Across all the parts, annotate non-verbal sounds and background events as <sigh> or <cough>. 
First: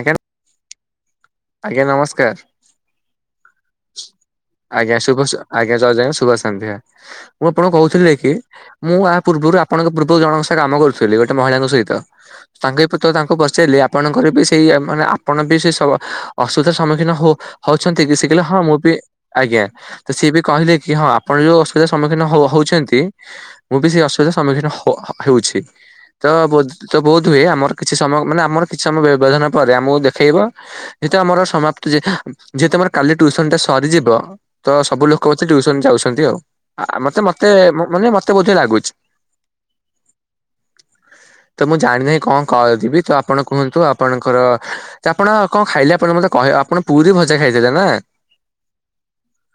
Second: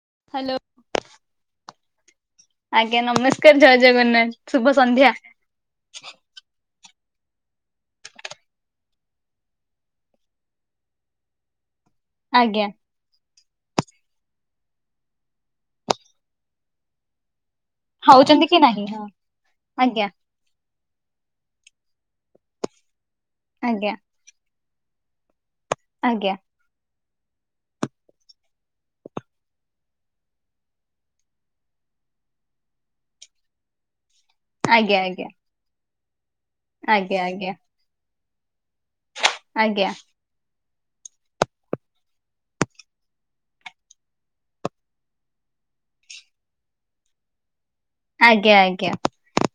ଆଜ୍ଞା ହାଲୋ। ଆଜ୍ଞା ନମସ୍କାର। ଆଜ୍ଞା ନମସ୍କାର ଜୟ ଜଗନ୍ନାଥ ଆଜ୍ଞା ସନ୍ଧ୍ୟା ଶୁଭ ସ ଆଜ୍ଞାା ଜୟେଜଗନ୍ନାଥ୍ ଶୁଭସନ୍ଧ୍ୟ। ମୁଁ ଆପଣଙ୍କୁ କୋହୁଥିଲି କି, ମୁଁ ଏହା ପୂର୍ବରୁ ଆପଣଙ୍କ ପୂର୍ବରୁ ଜଣଙ୍କ ସହ କାମ କରୁଥିଲି ଗୋଟେ ମହିଳାଙ୍କ ସହିତ। ଆଜ୍ଞା। ତାଙ୍କେ <unintelligible> ତାଙ୍କୁ ପସ୍ ଆପଣଙ୍କର ବି ସେଇ ମାନେ ଆପଣ ବି ସେଵ୍ ଅସୁବିଧାର ସମ୍ମୁଖୀନ ହୋ-ହୋଉଛନ୍ତି କି ସି ହଉଛନ୍ତି ହଁ ମୁଁ ନାହିଁ ବି ଆଜ୍ଞା ତ ସିଏ ବି କହିଲେ କି ହଁ ଆପଣ ଯୋଉ ଅସୁବିଧା ସମ୍ମୁଖୀନ ହୋଉ ହୋଉଛନ୍ତି। ମୁଁ ବି ଆଜ୍ଞା ସେଇ ଅସୁବିଧାର ସମ୍ମୁଖୀନ ହ ହେଉଛି ତ ଆଜ୍ଞା ବୋତ୍ ବୋହୁତ ହୁଏ ଆମର କିଛି ସମୟ ମାନେ ଆମର କିଛି ସମୟ ବ୍ୟବଧାନ ପରେ ଆମକୁ ଦେଖେଇବ ଯେହେତୁ ଆମର ସମାପ୍ତି ଯେ ତମର କାଲି ଟ୍ୟୁସନ ଟା ସରିଯିବ ତ ଆଜ୍ଞା ସବୁ ଲୋକ ଆଜ୍ଞା ହୋଉଚି ଟ୍ୟୁସନ ଯାଉଚନ୍ତି ଆଉ। ଆ ମତେ ଆଜ୍ଞା ମତେ ଆଜ୍ଞା। ମାନେ ମତେ ବୁଧେ ଲାଗୁଚି। ଆଜ୍ଞା। ତ ମୁଁ ଜାଣି ନାହିଁ କଣ କରିବି, ତ ଆପଣ କୁହନ୍ତୁ। ଆପଣଙ୍କର ଆପଣ କଣ ଖାଇଲେ ଆପଣ ମତେ କହି ଆପଣ ପୁରୀ ଭଜା ଖାଇ ଆଜ୍ଞା ଆଜ୍ଞା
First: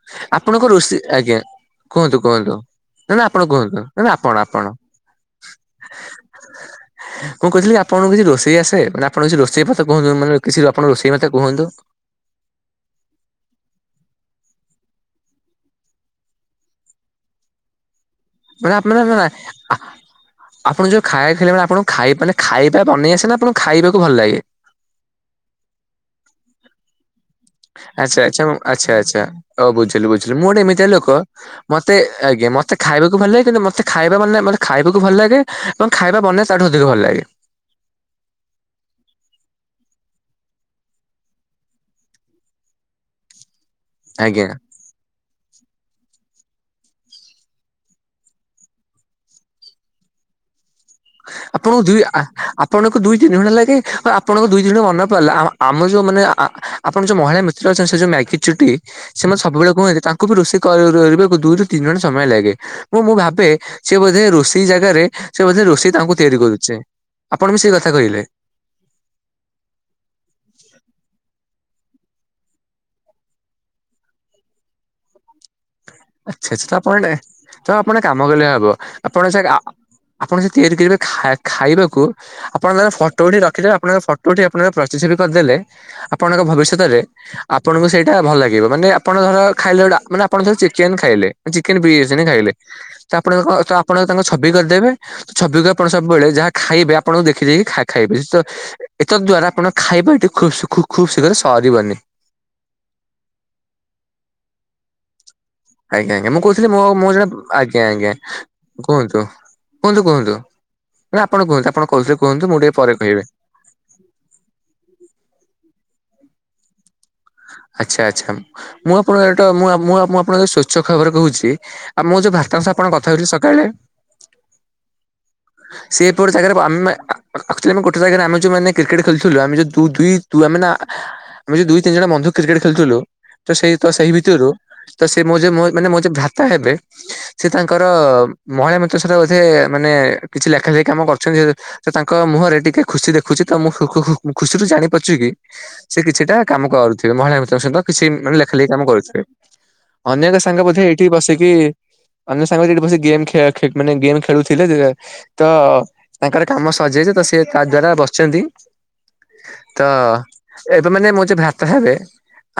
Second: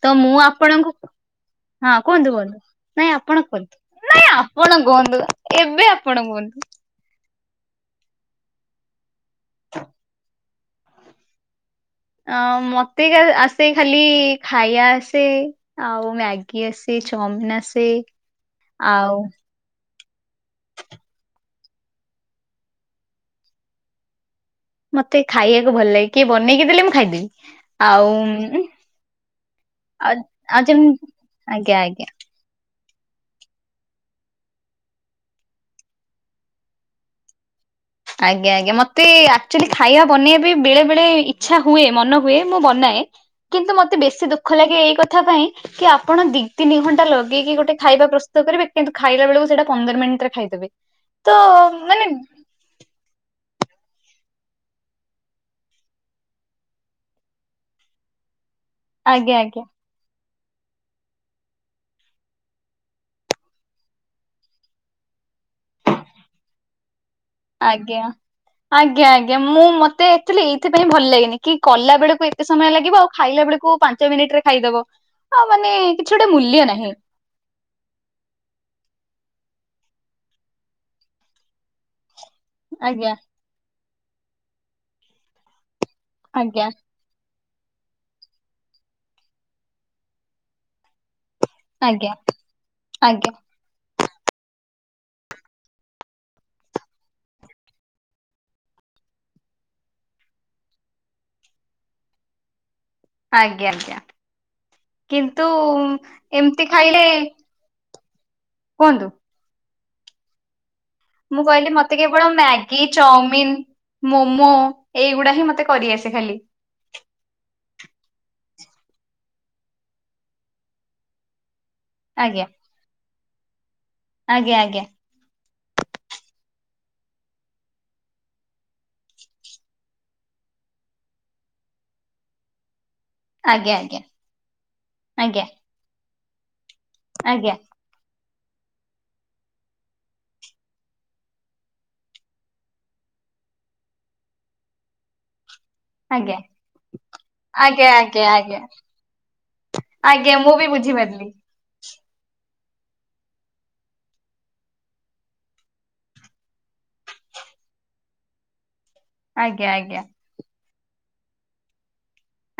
ତ ମୁଁ ଆପଣଙ୍କ ଆପଣଙ୍କୁ ରୋଷେଇ ଆଜ୍ଞା। ହଁ କୁହନ୍ତୁ କୁହନ୍ତୁ? ନାଇଁ ଆପଣ କୁହନ୍ତୁ? ନାଇଁ ଆପଣ କୁହନ୍ତୁ? ଏବେ ଆପଣ କୁହନ୍ତୁ? ମୁଁ କୋହୁଥିଲି ଆପଣଙ୍କୁ କିଛି ରୁଷେଇ ଆସେ? ମାନେ ଆପଣ କିଛି ରୋଷେଇ ମତେ କୁହନ୍ତୁ? ମାନ କିଛି ଆପଣ ରୋଷେଇ ମତେ କୁହନ୍ତୁ? ଅ ମତେ କା ଆସେ ଖାଲି ଖାଇବା ଆସେ, ଆଉ ମ୍ୟାଗି ଆସେ। ଚମିନ ଆସେ। ମାନେ ଆପ ମାନେ ଆଉ ନା ନା ଆ ଆପଣ ଯୋଉ ଖାଇବାଖିଲେ ଆପଣଙ୍କୁ ଖାଇବା, ମାନେ ଖାଇବା ବନେଇ ଆସେ ନା ଆପଣଙ୍କୁ ଖାଇବାକୁ ଭଲ ଲାଗେ? ମତେ ଖାଇବାକୁ ଭଲ ଲାଗେ। କିଏ ବନେଇକି ଦେଲେ ମୁଁ ଖାଇଦେବି। ଆଉ ଆଛା ଆଛା ଆଛା ଆଛା ହୋଉ ବୁଝିଲୁ ଆଉ ବୁଝିଲୁ। ମୁଁ ଆଉ ଗୋଟେ ଏମିତିଆ ଯେମିତି ଲୋକ ଆଜ୍ଞା ଆଜ୍ଞା ମତେ ଆଜ୍ଞା ମତ ଖାଇବାକୁ ଭଲ ଲାଗେ କିନ୍ତୁ, ମତେ ଖାଇବା ମନେ ମତେ ଖାଇବାକୁ ଭଲ ଲାଗେ ଏବଂ ଖାଇବା ବନେଇବା ତାଠୁ ଅଧିକ ଭଲ ଲାଗେ। ଆଜ୍ଞା ଆଜ୍ଞା ମତେ ଆକ୍ଚୁଆଲି ଖାଇବା ବନେଇବା ପାଇଁ ବେଳେ ବେଳେ ଇଚ୍ଛା ହୁଏ ମନ ହୁଏ ମୁଁ ବନାଏ। ନେ କିନ୍ତୁ ମତେ ବେଶୀ ଆଜ୍ଞା ଦୁଃଖ ଲାଗେ ଏଇ କଥା ପାଇଁ କି ଆପଣ ଦିଇ ତିନି ଘଣ୍ଟା ଲଗେଇକି ଗୋଟେ ଖାଇବା ପ୍ରସ୍ତୁତ କରିବେ। କିନ୍ତୁ ଖାଇଲା ବେଳକୁ ସେଇଟା ପନ୍ଦର ମିନିଟ ରେ ଖାଇଦେବେ। ତ ଆପଣଙ୍କୁ ଦୁଇ ମାନେ ଆ ଆପଣଙ୍କୁ ଦୁଇ ତିନି ଘଣ୍ଟା ଲାଗେ। ଆ ଆପଣଙ୍କୁ ଦୁଇ ଦିନ ବନେ ପାଇଲେ। ଆ-ଆମ ଯୋଉ ମାନେ ଆ-ଆ-ଆପଣ ଯୋଉ ମହିଳା ମିତ୍ର ସେ-ସେ ଯୋଉ ମ୍ୟାଗି ଚୁଟି ସେ ଆଜ୍ଞା ଆଜ୍ଞା। ସବୁବେଳେ କୁହନ୍ତି ତା କୁ ବି ରୋଷେଇ କରିବାକୁ ଦୁଇ ରୁୁ ତିନି ଘଣ୍ଟା ସମୟ ଲାଗେ। ମୁଁ ମୁଁ ଭାବେ ସେ ବୋଧେ ରୋଷେଇ ଜାଗାରେ ସେ ବୋଧେ ରୋଷେଇ ତାଙ୍କୁ ତିଆରି କରୁଚି। ଆପଣ ବି ସେଇ କଥା ଆଜ୍ଞା କହିଲେ। ଆଜ୍ଞା-ଆଜ୍ଞା ମୁଁ ମତେ ଏକ୍ଟୁଆଲୀ ଏଇଥି ମତେ ବି ଭଲ ଲାଗନି, କି କଲା ବେଳକୁ ଏତେ ସମୟ ଲାଗିବ। ଆଉ ଖାଇଲା ବେଳକୁ, ପାଞ୍ଚ ମିନିଟ ରେ ଖାଇଦବ। ଆଉ ମାନେ କିଛି ଗୋଟେ ମୂଲ୍ୟ ଆଚ୍ଛା-ଆଛା ତ ନାହିଁ ଆପଣ ଟେ ତ ଆପଣ ଗୋଟେ କାମ କଲେ ହବ ଆପଣ ସେ ଆପଣ ସେ ତିଆରି କରିବେ ଖାଇ-ଖାଇବାକୁ ଆପଣ ତାର ଆଜ୍ଞା ଫଟୋ ଉଠେଇ ରଖିଦେବେ ଆପଣଙ୍କ ଫଟୋ ଉଠେଇ, ଆପଣଙ୍କର ପ୍ରତିଛବି କରିଦେଲେ ଆପଣଙ୍କ ଆଜ୍ଞା ଭବିଷ୍ୟତରେ ଆପଣଙ୍କୁ ସେଇଟା ଭଲ ଲାଗିବ। ମାନେ ଆପଣ ଧର ଖାଇଲେ ମାନେ ଆପଣ ଧର ଚିକେନ ଖାଇଲେ ଚିକେନ ଆଜ୍ଞା <unintelligible> ଖାଇଲେ ତ ଆଜ୍ଞା। ଆପଣଙ୍କ କଣ ତ ଆପଣ ତାଙ୍କ ଛବି କରିଦେବେ ଛବିକୁ ଆପଣ ସବୁବେଳେ ଯାହା ଖାଇବେ ଆପଣଙ୍କୁ ଦେଖିଦେଖି ଖା ଖାଇବେ ତ ଏତଦ୍ ଦ୍ଵାରା ଆପଣ ଖାଇବା ଏଠୀ ଖୁବ ଖୁ-ଖୁ ଖୁବ ଶୀଘ୍ର ସରିବନି। ଆଜ୍ଞା-ଆଜ୍ଞା କିନ୍ତୁ? ଆଜ୍ଞା ଆଜ୍ଞା ମୁଁ ଏମିତି କହୁଥିଲି ମୁଁ ମୁଁ ଖାଇଲେ ଜଣେ ଆଜ୍ଞା ଆଜ୍ଞା କୁହନ୍ତୁ। କୁହନ୍ତୁ କୁହନ୍ତୁ। ନା ଆପଣ ମୁଁ କୁହନ୍ତୁ କହିଲି ଆପଣ ମତେ କହୁଥିଲେ କେବଳ କୁହନ୍ତୁ ମୁଁ ଟିକେ ମ୍ୟାଗି ପରେ କହିବି। ଚାଓମିନ ମୋମୋ, ଏଇଗୁଡା ହିଁ ମତେ କରିଆସେ ଖାଲି। ଆଛା, ଆଚ୍ଛା ମୁଁ ଆପଣକୁ ଏଟା ମୁଁ ମୁଁ ଆପଣଙ୍କ ସ୍ଵଚ୍ଛ ଖବରେ କହୁଛି, ମୁଁ ଯୋଉ ଆଜ୍ଞା ଭ୍ରାତାଙ୍କ ସହ ଆପଣ କଥା ହୋଉଥିଲି ସକାଳେ ଆଜ୍ଞା, ଆଜ୍ଞା, ସେପଟ ଜାଗାରେ ଆମେ, ୱାକଚୁଆଲି ଆମେ ଗୋଟେ ଜାଗାରେ ଆମେ ଯଉ ମାନେ କ୍ରିକେଟ ଖେଳୁଥିଲୁ ଆମେ ଯୋଉ ଟୁ, ଥ୍ରୀ, ଟୁ ଆମେ ନା ମିଶି ଦୁଇ ତିନି ଜଣ ବନ୍ଧୁ କ୍ରିକେଟ ଖେଳୁଥିଲୁ ତ ସେଇ ତ ଆଜ୍ଞା ସେଇ ଭିତରୁ ସେ ମୋର ଆଜ୍ଞା ଯୋଉ ମାନେ ମୋର ଯୋଉ ଜଣେ ଭ୍ରାତା ହେବେ ସେ ଆଜ୍ଞା ତାଙ୍କର ମହିଳା ମିତ୍ର ସାଙ୍ଗରେ ବୋଧେ ମାନେ କିଛି ଲେଖା ଲେଖି କାମ କରୁଛନ୍ତି ତ ତାଙ୍କ ମୁଁହରେ ଟିକେ ଖୁସି ଦେଖୁଚି ତ ମୁଁ ଖୁ ଖୁୁ ଖୁୁୁ ଖୁସିରୁ ଜାଣି ପାରୁଛିକି ସେ କିଛିଟା କାମ କରୁଥିବେ, ମହିଳା ମିତ୍ରଙ୍କ ସହିତ ଆଜ୍ଞା କିଛି ଆଜ୍ଞା ଆଜ୍ଞା ଆଜ୍ଞା ମାନେ ଲେଖା ଆଜ୍ଞା ଲେଖି କାମ କରୁଥିବେ। ଅନ୍ୟଏକ ଆଜ୍ଞା ମୁଁ ସାଙ୍ଗ ବି ବୋଧେ ଏଇଠି ବୁଝିପାରିଲି ବସିକି ଅନ୍ୟ ସାଙ୍ଗମାନେ ଏଠି ବସି ଗେମ ଖେ ମାନେ ଗେମ ଖେ ଖେଳୁଥିଲେ ଦେ ତ, ତାଙ୍କର କାମ ସରିଜାଇଚି ତ ସେ ତା ଦ୍ଵାରା ବସିଚନ୍ତି। ଆଜ୍ଞା, ଆଜ୍ଞା, ଏବେ ମାନେ, ମୋ ଯଉ ଭ୍ରାତା ହେବେ,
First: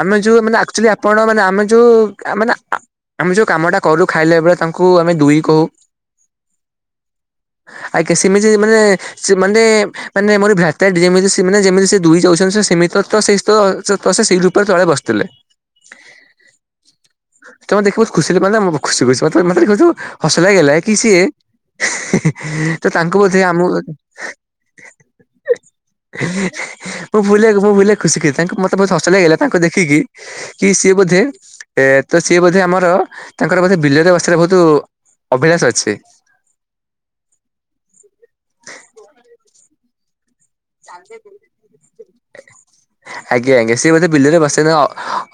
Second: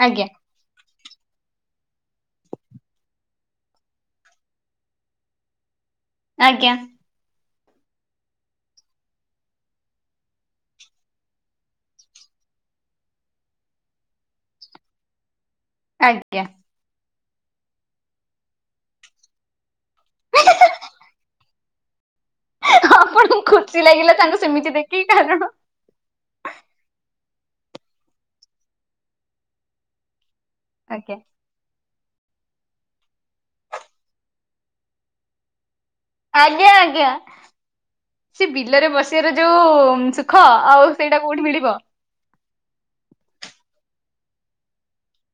ଆମେ ଆଜ୍ଞା ଯୋଉ ମାନେ ଅକ୍ଚ୍ୟୁଆଲି ଆ ଆପଣମାନେ ଆମେ ଯୋଉ ମାନେ ଆ ଆମେ ଯଉଁ କାମଟାକରୁ ଖାଇଲା ବେଳେ ତାଙ୍କୁ ଆମେ ଦୁଇ କହୁ। ଆଜ୍ଞା, <inaudible> ଆଜ୍ଞା ସେମିତି ମାନେ, ମାନେ, ମାନେ, ମୋର ଭ୍ରାତ ଯେମିତି, ଯେମିତି ସେ ଦୁଇ ଯାଉଛନ୍ତି ସେମିତି ତ ତ ସେଇତ ସେ ସେଇ ରୂପରେ ତଳେ ବସିଥିଲେ। ଆଜ୍ଞା, ତମେ ଦେଖି ବହୁତ ଖୁସିରେ କହିଲା ଖୁସି ଖୁସି ମତେ ଦେଖି ହସ ଲାଗିଲା କି ସିଏ <inaudible> ତ ତାଙ୍କୁ ଆପଣଙ୍କୁ ବୋଧେ ଆମକୁ ଖୁସି ଲାଗିଲା ତାଙ୍କୁ ସେମିତି ଦେଖିକି କାରଣ ମୁଁ ଭୁଲରେ ମୁଁ ଭୁଲରେ ଖୁସିକି ତାଙ୍କୁ ମତେ ବହୁତ ହସ ଲାଗିଲା ତାଙ୍କୁ ଦେଖିକି କି ସିଏ ଆଜ୍ଞା ବୋଧେ ଏ ତ ସିଏ ବୋଧେ ଆମର ତାଙ୍କର ବୋଧେ ବିଲରେ ବସିବାର ବହୁତ ଅଭିଳାଷ ଅଛି। ଆଜ୍ଞା, ଆଜ୍ଞା, ସେ ବିଲରେ ବସିବାର ଯୋଉ ସୁ ଖ ଆଉ ସେଇଟା କେଁଉଠି ମିିଳିବ? ଆଜ୍ଞା, ଆଜ୍ଞା, ସିଏ ବୋଧେ ବିଲରେ ବସେ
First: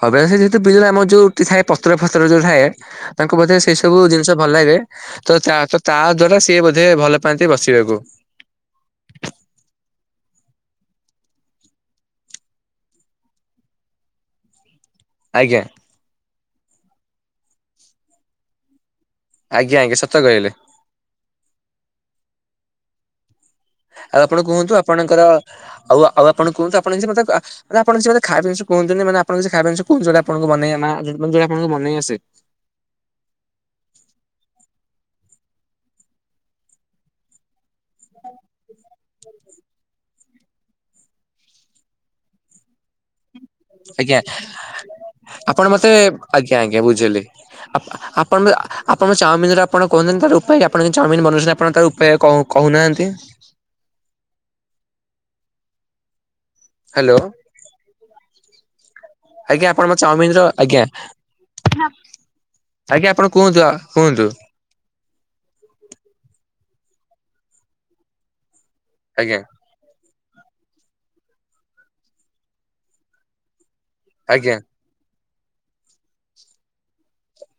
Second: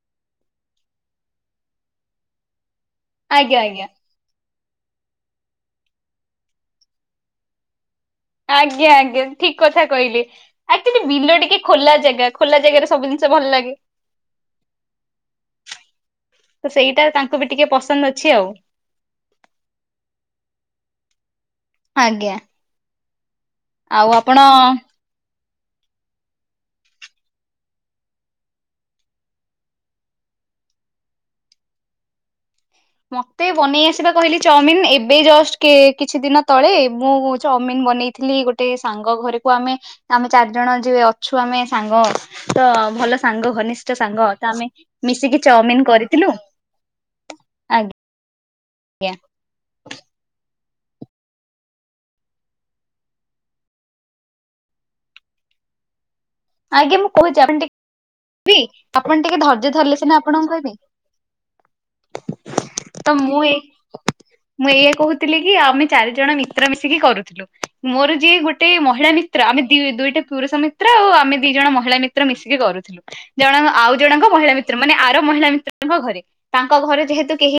ଅଭ୍ୟାସ ଅଛି ବିଲରେ ଆମ ଯୋଉ ଏ ପତ୍ର ଫତ୍ର ଯୋଉ ଥାଏ ତାଙ୍କୁ ବୋଧେ ଆଜ୍ଞା ସେଇ ଆଜ୍ଞା ସବୁ ଜିନିଷ ଭଲ ଲାଗେ ତ ତା ତ ତା ଦ୍ଵାରା ସିଏ ବୋଧେ ଭଲ ପାଆନ୍ତି ବସିବାକୁ। ଆଜ୍ଞା, ଆଜ୍ଞା ଠିକ କଥା କହିଲେ ଆକଚୁଆଲି ବିଲ ଟିକେ ଖୋଲା ଜାଗା ଖୋଲା ଜାଗାରେ ସବୁ ଜିନିଷ ସେ ଭଲ ଲାଗେ। ଆଜ୍ଞା ତ ସେଇଟା ତାଙ୍କୁ ବି ଟିକେ ପସନ୍ଦ ଅଛି ଆଉ ଆଜ୍ଞା, ଆଜ୍ଞା, ସତ କହିଲେ। ଆଜ୍ଞା। ଆଉ ଆପଣ କୁହନ୍ତୁ ଆପଣଙ୍କର ଆଉ ଆପଣ କୁହନ୍ତୁ, ଆପଣ କିଛି ବୋଧେ ଖାଇବା ଜିନିଷ କୁହନ୍ତୁନି ମାନେ ଆପଣ କିଛି ଖାଇବା ଜିନିଷ କହୁଛନ୍ତି ଆପଣ ବନେଇ ନା ଯୋଟା ଆପଣଙ୍କୁ ଵନେଇ ଆସେ। ମତେ ବନେଇ ଆସିବା କହିଲେ, ଚାଉମିନ ଏବେ ଜଷ୍ଟ କିଛି ଦିନ ତଳେ ମୁଁ ଚାଉମିନ ବନେଇଥିଲି ଗୋଟେ ସାଙ୍ଗ ସାଙ୍ଗ ଘରକୁ ଆମେ, ଆମେ ଚାରି ଜଣ ଯିଏ ଅଛୁ, ଆମେ ସାଙ୍ଗ ତ ଭଲ ସାଙ୍ଗ, ଘନିଷ୍ଠ ଆଜ୍ଞା ସାଙ୍ଗ ତ, ଆମେ ମିଶିକି ଆପଣ ଚାଉମିିନ ମତେ କରିଥିଲୁ। ଆଜ୍ଞା ଆଜ୍ଞା ବୁଝିଲି। ଆପଣ ଆଜ୍ଞା ଆପଣଙ୍କ ଚାଉମିନ ର ଆପଣ କୁହନ୍ତୁ ତାର ଉପାୟ ଆପଣ ଯଉ ଚାଉମିନ ବନଉଛନ୍ତି, ଆପଣ ତା ଉପାୟ କହୁନାହାନ୍ତି? ଆଜ୍ଞା, ମୁଁ ହ୍ୟାଲୋ କହୁଛି ଆପଣ ଟିକେ କହିବି ଆପଣ ଟିକେ ଆଜ୍ଞା ଧୈର୍ଯ୍ୟ ଆପଣ ଧରିଲେ ସିନା ଚାଉମିନର ଆପଣଙ୍କୁ କହିବି। ଆଜ୍ଞା <unintelligible> ତ ଆପଣ ମୁଁ ଏ କୁହନ୍ତୁ କୁହନ୍ତୁ ମୁଁ ଏଇଆ କହୁଥିଲି କି, ଆମେ ଚାରି ଜଣ ମିଶି କି କରୁଥୁଲୁ, ମୋର ଯିଏ ଗୋଟେ ମହିଳା ଆଜ୍ଞା ମିତ୍ର ଆମେ ଦି ଦୁଇଟା ପୁରୁଷ ମିତ୍ର ଆଉ ଆମେ ଦି ଜଣ ମହିଳା ମିତ୍ର ମିଶିକି କରୁଥିଲୁ, ଜଣ ଆଉ ଜଣଙ୍କ ମହିଳା ଆଜ୍ଞା ମିତ୍ର ମାନେ ଆ ମହିଳା ମିତ୍ରଙ୍କ ଘରେ ତାଙ୍କ ଘରେ ଯେହେତୁ କେହି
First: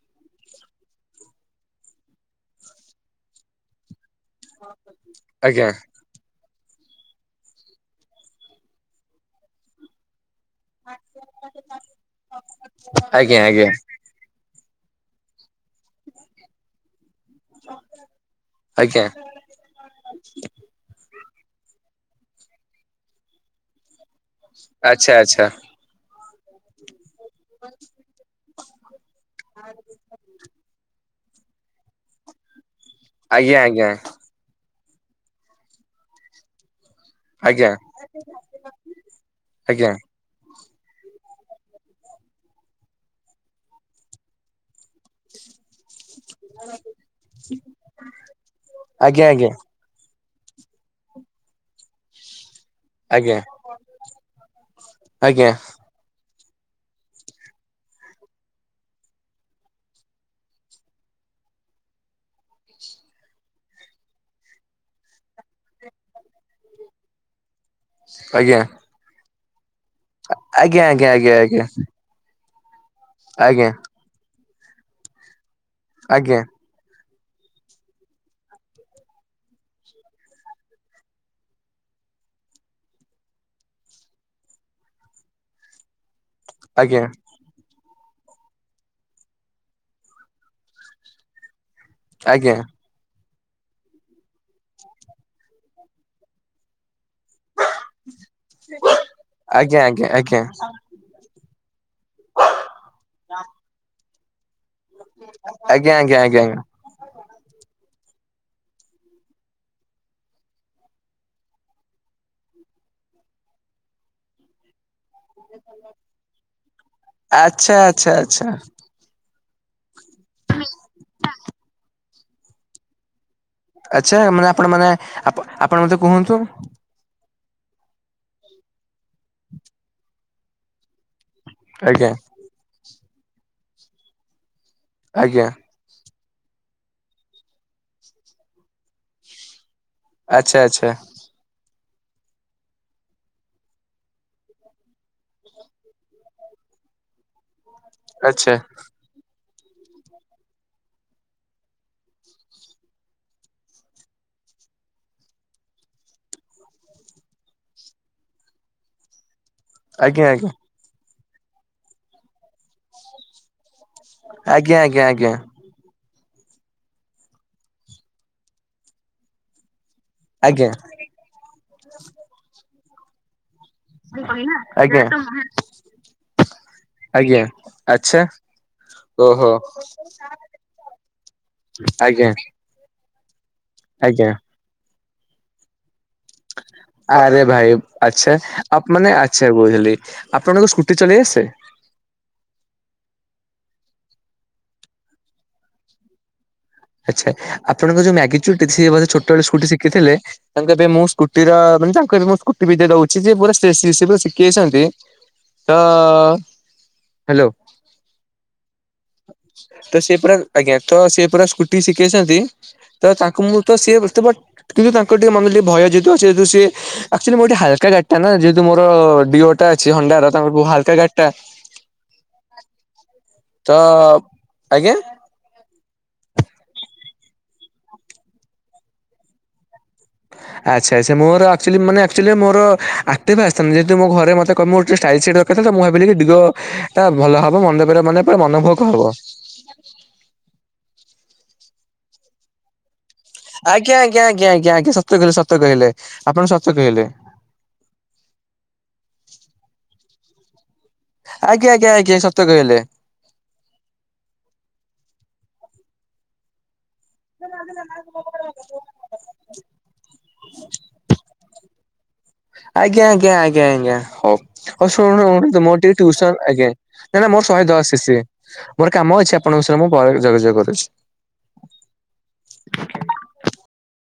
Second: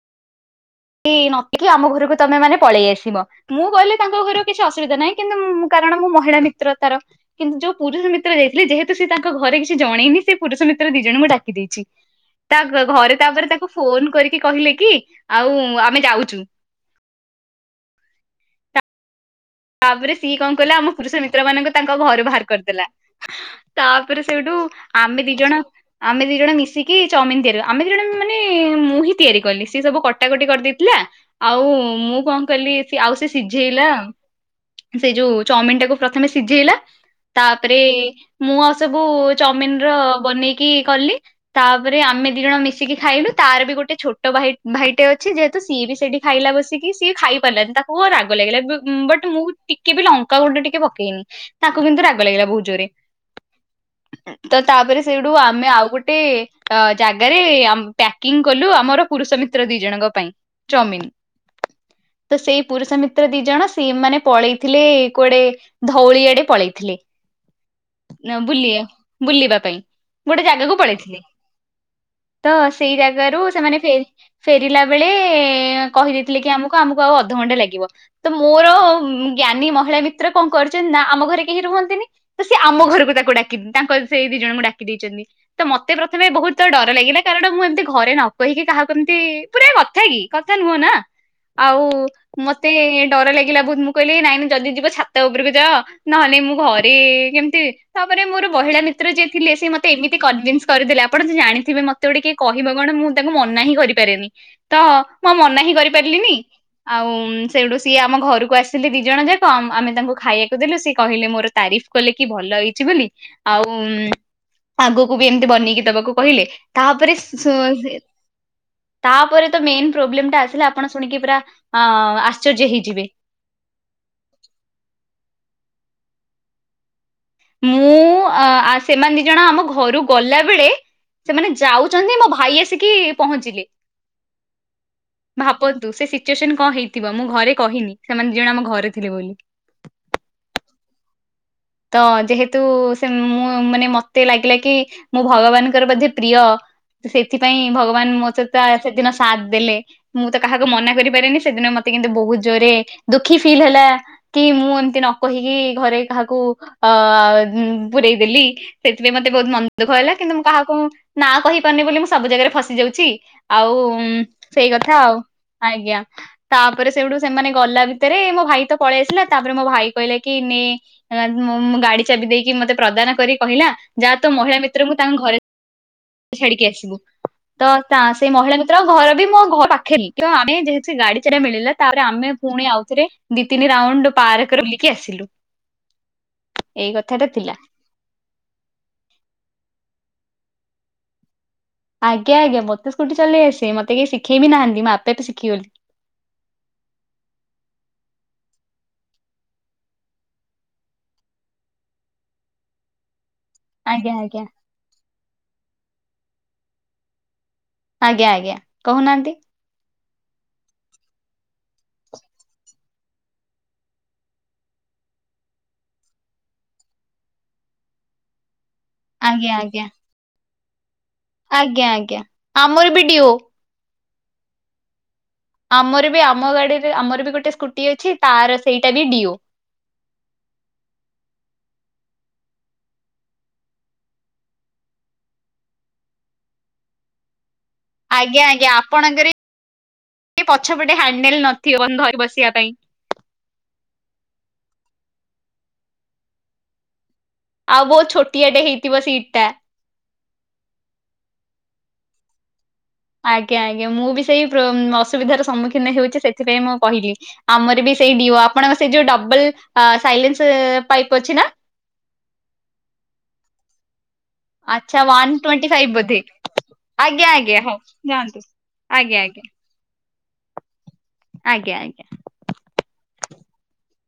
କେହି ନ ଦେଖିକି ଆମ ଘରକୁ ତମେ ମାନେ ପଳେଇ ଆସିବ, ମୁଁ କହିଲି ତାଙ୍କ ଘର କିଛି ଅସୁବିଧା ନାହିଁ, କିନ୍ତୁ ମୁଁ ଆଜ୍ଞା କାରଣ ମୁଁ ମହିଳା ମିତ୍ର ତାର କିନ୍ତୁ ଯୋଉ ପୁରୁଷ ମିତ୍ର ଯାଇଥିଲେ ଯେହେତୁ ସେ ତାଙ୍କ ଘରେ କିଛି ଜଣେଇନି ସେ ପୁରୁଷ ମିତ୍ର ଦି ଜଣଙ୍କୁ ଡାକି ଦେଇଛି, ତା ଘ ଘରେ ଆଜ୍ଞା ତାପରେ ଆଜ୍ଞା ତାକୁ ଫୋନ କରିକି କହିଲେ କି ଆଉ ଆମେ ଯାଉଛୁ। ଆଜ୍ଞା। ତାପରେ ସିଏ କଣ କଲା ଆମ ପୁରୁଷ ମିତ୍ର ମାନଙ୍କୁ ତାଙ୍କ ଘରୁ ବାହାର କରିଦେଲା, ତା ତାପରେ ସେଇଠୁ ଆଚ୍ଛା ଆମେ ଦି ଆଚ୍ଛା ଜଣ ଆମେ ଦି ଜଣ ମିଶିକି ଚାଉମିନ ତିଆରି କରିଲୁ, ଆମେ ଦି ଜଣ ମାନେ ମୁଁ ହିଁ ତିଆରି କଲି ସେ ସବୁ କଟାକଟି କରିଦେଇଥିଲା, ଆଉ ମୁଁ କଣ କଲି ଆଉ ସେ ଆଜ୍ଞା ସିଝେଇଲା ଆଜ୍ଞା ସେ ଯୋଉ ଚାଉମିନ ଟାକୁ ପ୍ରଥମେ ସିଝେଇଲା। ତାପରେ ମୁଁ ଆଉ ସବୁ ଚାଉମିିନ ଆଜ୍ଞା ର ବନେଇ କି କଲି ତାପରେ ଆମେ ଦି ଜଣ ମିଶିକି ଖାଇଲୁ, ତାର ବି ଗୋଟେ ଛୋଟ ଭାଇ ଭାଇଟେ ଅଛି, ଯେହେତୁ ସିଏ ବି ସେଇଠି ଖାଇଲା ବସିକି, ସିଏ ଖାଇ ପାରିଲାନି ତାକୁ ରାଗ ଲାଗିଲା, ବଟ ଆଜ୍ଞା ଆଜ୍ଞା ମୁଁ ଆଜ୍ଞା ଟିକେ ବି ଲଙ୍କା ଗୁଣ୍ଡ ଟିକେ ପକେଇନି, ତାକୁ କିନ୍ତୁ ରାଗ ଲାଗିଲା ବହୁତ ଯୋରେ ଆଜ୍ଞା ତ ତାପରେ ସେଇଠୁ ଆଜ୍ଞା ଆମେ ଆଉ ଗୋଟେ ଅ ଜାଗାରେ ଆମ ପ୍ୟାକିଂ କଲୁ ଆମର ପୁରୁଷ ମିତ୍ର ଦି ଜଣଙ୍କ ପାଇଁ ଚଉମିିନ। <inaudible> ତ ସେଇ ପୁରୁଷ ମିତ୍ର ଦି ଜଣ ସିଏ ମାନେ ପଳେଇଥିଲେ କୁଆଡେ ଧଉଳିଆଡେ ପଳେଇଥିଲେ, ନା ଆଜ୍ଞା ବୁଲି ବୁଲିବା ପାଇଁ ଗୋଟେ ଜାଗାକୁ ଆଜ୍ଞା ଆଜ୍ଞା ପଳେଇଥିଲେ। ଆଜ୍ଞା ତ ସେଇ ଜାଗାରୁ ସେମାନେ ଫେରି ଫେରିଲା ବେଳେ, ଆଜ୍ଞା କହିଦେଇଥିଲେ କି ଆମକୁ ଆମକୁ ଆଉ ଅଧଘଣ୍ଟେ ଲାଗିବ ତ ମୋର ଜ୍ଞାନୀ ମହିଳା ମିତ୍ର କଣ କରିଛନ୍ତି ନା, ଆମ ଘରେ କେହି ରୁହନ୍ତିନି, ତ ସେ ଆମ ଘରକୁ ତାକୁ ଡାକି ତାଙ୍କର ସେ ସେଇ ଦି ଜଣଙ୍କୁ ଡାକି ଦେଇଛନ୍ତି, ତ ମତେ ପ୍ରଥମେ ବହୁତ ଡର ଆଜ୍ଞା ଲାଗିଲା କାରଣ ମୁଁ ଏମତି ଘରେ ନ କହିକି କାହାକୁ ଏମିତି ପୁରେଇବା କଥା କି କଥା ନୁହଁ ନା। ଆଉ ଆଜ୍ଞା ମତେ ଡର ଲାଗିଲା ବହୁତ ମୁଁ କହିଲି ନାଇଁ ନ ଯଦି ଯିବ ଛାତ ଉପରକୁ ଯାଅ, ନହେଲେ ମୁଁ ଘରେ କେମିତି ତାପରେ ମୋର ମହିଳା ମିତ୍ର ଯିଏ ଥିଲେ, ସିଏ ଆଜ୍ଞା ମତେ ଆଜ୍ଞା। ଏମିତି ଆଜ୍ଞା କନଭିନ୍ସ କରିଦେଲେ ଆପଣ ତ ଜଣିଥିବେ ମତେ କେତେ ଗୋଟେ କିଏ କହିବ କଣ ମୁଁ ତାକୁ ମନା ହିଁ କରିପାରେନି। ତ ମୁଁ ଆଊ ମନା ହିଁ ଆଜ୍ଞା ଆଜ୍ଞା ଆଜ୍ଞା କରିପାରିଲିନି, ଆଉ ସେଇଠୁ ସିଏ ଆମ ଘରକୁ ଆସି ଲେ ଦୁଇ ଜଣ ଯାକ ଆମେ ତାଙ୍କୁ ଖାଇବାକୁ ଦେଲୁ, ସେ କହିଲେ ମୋର ତାରିଫ କଲେ, କି ଭଲ ହେଇଛି ବୋଲି ଆଉ ହୁଁ ଆଗକୁ କୁ ବି ଏମିତି ବନେଇକି ଦବାକୁ କହିଲେ ତାପରେ ଆଜ୍ଞା ଆଜ୍ଞା ଆଜ୍ଞା ଆଚ୍ଛା ଆଚ୍ଛା ଆଚ୍ଛା ତାପରେ ତ ମେନ୍ ପ୍ରୋବ୍ଲେମ୍ ଟା ଆସିଲା ଆପଣ ଶୁଣିକି ପୁରା ଆ ଆଶ୍ଚର୍ଯ୍ୟ ହେଇଯିବେ। ଆଚ୍ଛା ମାନେ ଆପଣ ମାନେ ଆପଣ ମତେ କୁହନ୍ତୁ। ମୁଁ ଆ ଆସେମାନେ ଦି ଜଣ ଆମ ଘରୁ ଗଲା ବଳେ ସେମାନେ ଆଜ୍ଞା ଯାଉଛନ୍ତି ମୋ ଭାଇ ଆସିକି ପହଞ୍ଚିଲେ। ଆଜ୍ଞା <inaudible> ସିଚ୍ୟୁଏସନ୍ କଣ ହେଇଥିବ ମୁଁ ଘରେ କହିନି ସେମାନେ ଦି ଜଣ ଆମ ଘରେ ଥିଲେ ବୋଲି। ଆଚ୍ଛା ଆଚ୍ଛା। ତ ଯେହେତୁ ସେ ମୁଁ ମାନେ ମତେ ଲାଗିଲା କି ମୁଁ ଭଗବାନଙ୍କର ବୋଧେ ପ୍ରିୟ ସେଥିପାଇଁ ଭଗବାନ ମୋ ଆଚ୍ଛା ସହିତ ସେଦିନ ସାଥ୍ ଦେଲେ ମୁଁ ତ କାହାକୁ ମନା କରିପାରେନି ସେଦିନ ମତେ କିନ୍ତୁ ବହୁତ୍ ଜୋରେ ଦୁଃଖୀ ଫିଲ୍ ହେଲା କି ମୁଁ ଏମିତି ନ କହିକି ଘରେ କାହାକୁ ଅ ପୁରେଇ ଦେଲି ସେଥିପାଇଁ ମତେ ବହୁତ୍ ମନ ଦୁଃଖ ହେଲା ଆଜ୍ଞା କିନ୍ତୁ ମୁଁ ଆଜ୍ଞା। କାହାକୁ ନାଁ କହିପାରୁନି ବୋଲି ମୁଁ ସବୁ ଜାଗାରେ ଫସି ଯାଉଛି ଆଉ ହୁଁ ସେଇ ଆଜ୍ଞା କଥା ଆଜ୍ଞା ଆଜ୍ଞା ଆଉ ଆଜ୍ଞା। ତାପରେ ସେଇଠୁ ସେମାନେ ଗଲା ଭିତରେ ମୋ ଭାଇ ତ ପଳେଇ ଆସିଲା ତାପରେ ମୋ ଭାଇ କହିଲା କି ନେ ଆଜ୍ଞା ମୁଁ ଗାଡ଼ି ଚାବି ଦେଇକି ମତେ ପ୍ରଦାନ କରି କହିଲା ଯାହା ତ ମହିଳା ମିତ୍ରଙ୍କୁ ଆଜ୍ଞା ତାଙ୍କ ଘରେ ଛାଡି଼କି ଆସିବୁ ଆଜ୍ଞା ତ ଆଚ୍ଛା ସେଇ ମହିଳା ମିତ୍ର ଙ୍କ ଘର ବି ମୋ ଓହୋ ଘର ପାଖରେ ଆମେ ଯେହେତୁ ଗା <unintelligible> ମିଳିଲା ତାପରେ ଆମେ ଆଜ୍ଞା ପୁଣି ଆଉଥରେ ଦି ତିନି ରାଉଣ୍ଡ୍ ଆଜ୍ଞା ପାର କରିକି ଆସିଲୁ। ଏଇ କଥାଟା ଆରେ ଥିଲା। ଭାଇ ଆଚ୍ଛା ଆ ମାନେ ଆଚ୍ଛା ବୁଝିଲି। ଆପଣଙ୍କ ସ୍କୁଟି ଚଲେଇ ଆସେ? ଆଜ୍ଞା ଆଜ୍ଞା ମତେ ସ୍କୁଟି ଚଲେଇ ଆସେ ମତେ କେହି ଶିଖେଇବି ନାହାନ୍ତି ମୁଁ ଆପେ ଆପେ ଶିଖିଗଲି। ଆଚ୍ଛା ଆପଣଙ୍କ ଯୋଉ <unintelligible> ଛୋଟବେଳେ ସ୍କୁଟି ଶିଖିଥିଲେ ତେବେ ମୁଁ ସ୍କୁଟିର ତାଙ୍କୁ ଏବେ ମୁଁ ସ୍କୁଟି ବିଦ୍ୟା ଦେଉଛି। ସେ ପୁରା ଆଜ୍ଞା <unintelligible> ଆଜ୍ଞା ଶିଖିଯାଛନ୍ତି ତ ହ୍ୟାଲୋ। ଆଜ୍ଞା ଆଜ୍ଞା କହୁନାହାନ୍ତି। ତ ସେ ପୁରା ଆଜ୍ଞା ତ ସେ ପୁରା ସ୍କୁ ଟି ଶିଖିଯାଇଛନ୍ତି ତ ତାଙ୍କୁ ମୁଁ ତ ସେ ବଟ୍ କିନ୍ତୁ ତାଙ୍କ ଟିକେ ମନେ ଟିକେ ଭୟ ଯେହେତୁ <unintelligible> ସେ ଆକଚ୍ୟୁଲି ମୁଁ ଗୋଟେ ହାଲକା ଗାଡ଼ି ଟା ନା ଯେହେତୁ ମୋର ଆଜ୍ଞା ଡିଓଟା ଆଜ୍ଞା ଅଛି ହଣ୍ଡାର ତାଙ୍କୁ ହାଲକା ଗା ଆଜ୍ଞା ଆଜ୍ଞା ଆମର ବି ଡିଓ। ତ ଆଜ୍ଞା। ଆମର ବି ଆମ ଗାଡ଼ିରେ ଆମର ବି ଗୋଟେ ସ୍କୁଟି ଅଛି ତାର ସେଇଟା ବି ଡିଓ। ଆଚ୍ଛା ଆଚ୍ଛା ମୋର ଆକଚ୍ୟୁଲି ମାନେ ଆକଚ୍ୟୁଲି ମୋର ଆକ୍ଟିଭା ଆସିନ୍ତାତା ଯେହେତୁ ମୋ ଘରେ ମତେ ମୋର ଟିକେ ଷ୍ଟା <unintelligible> ମୁଁ ଭାବିଲି କି ଦିଗ ଟା ଭଲ ହବ। <unintelligible> ମାନେ ଆଜ୍ଞା ପୁରା ଆଜ୍ଞା ଆପଣଙ୍କର <unintelligible> ବିଲ୍ ନଥିବ ବନ୍ଧୁ ଧରି ବସିବା ପାଇଁ। ଆଜ୍ଞା ଆଜ୍ଞା ଆଜ୍ଞା ଆଜ୍ଞା ସତ କହିଲେ ସତ କହିଲେ ଆପଣ ସତ କହିଲେ। ଆଉ ବହୁତ୍ ଛୋଟିଆ ଟେ ହେଇଥିବ ସିଟ୍ ଟା। ଆଜ୍ଞା ଆଜ୍ଞା ଆଜ୍ଞା ସତ କହିଲେ। ଆଜ୍ଞା ଆଜ୍ଞା ମୁଁ ବି ସେଇ ଅସୁବିଧାର ସମ୍ମୁଖୀନ ହେଉଛି ସେଥିପାଇଁ ମୁଁ କହିଲି ଆମର ବି ସେଇ ଡିଓ ଆପଣଙ୍କ ସେ ଯୋଉ ଡବଲ୍ ସାଇଲେନ୍ସ୍ ପାଇପ୍ ଅଛି ନା? ଆଜ୍ଞ ଆଜ୍ଞା ଆଜ୍ଞା ଆଜ୍ଞା ହଉ ଆଚ୍ଛା ୱାନ ଶୁଣନ୍ତୁ ଟ୍ୱେଣ୍ଟି ମୋର ଫାଇଭ୍ ଟିକେ ବୋଧେ ଟ୍ୟୁସନ୍ ଆଜ୍ଞା। ନାଇଁ ଆଜ୍ଞା ନା ମୋର ଆଜ୍ଞା ଶହେ ହଉ ଦଶ ଯାଆନ୍ତୁ। ଶିଶ୍ ମୋର ଆଜ୍ଞା କାମ ଅଛି ଆଜ୍ଞା ଆପଣଙ୍କ ସହ ମୁଁ ଆଜ୍ଞା ଆଜ୍ଞା।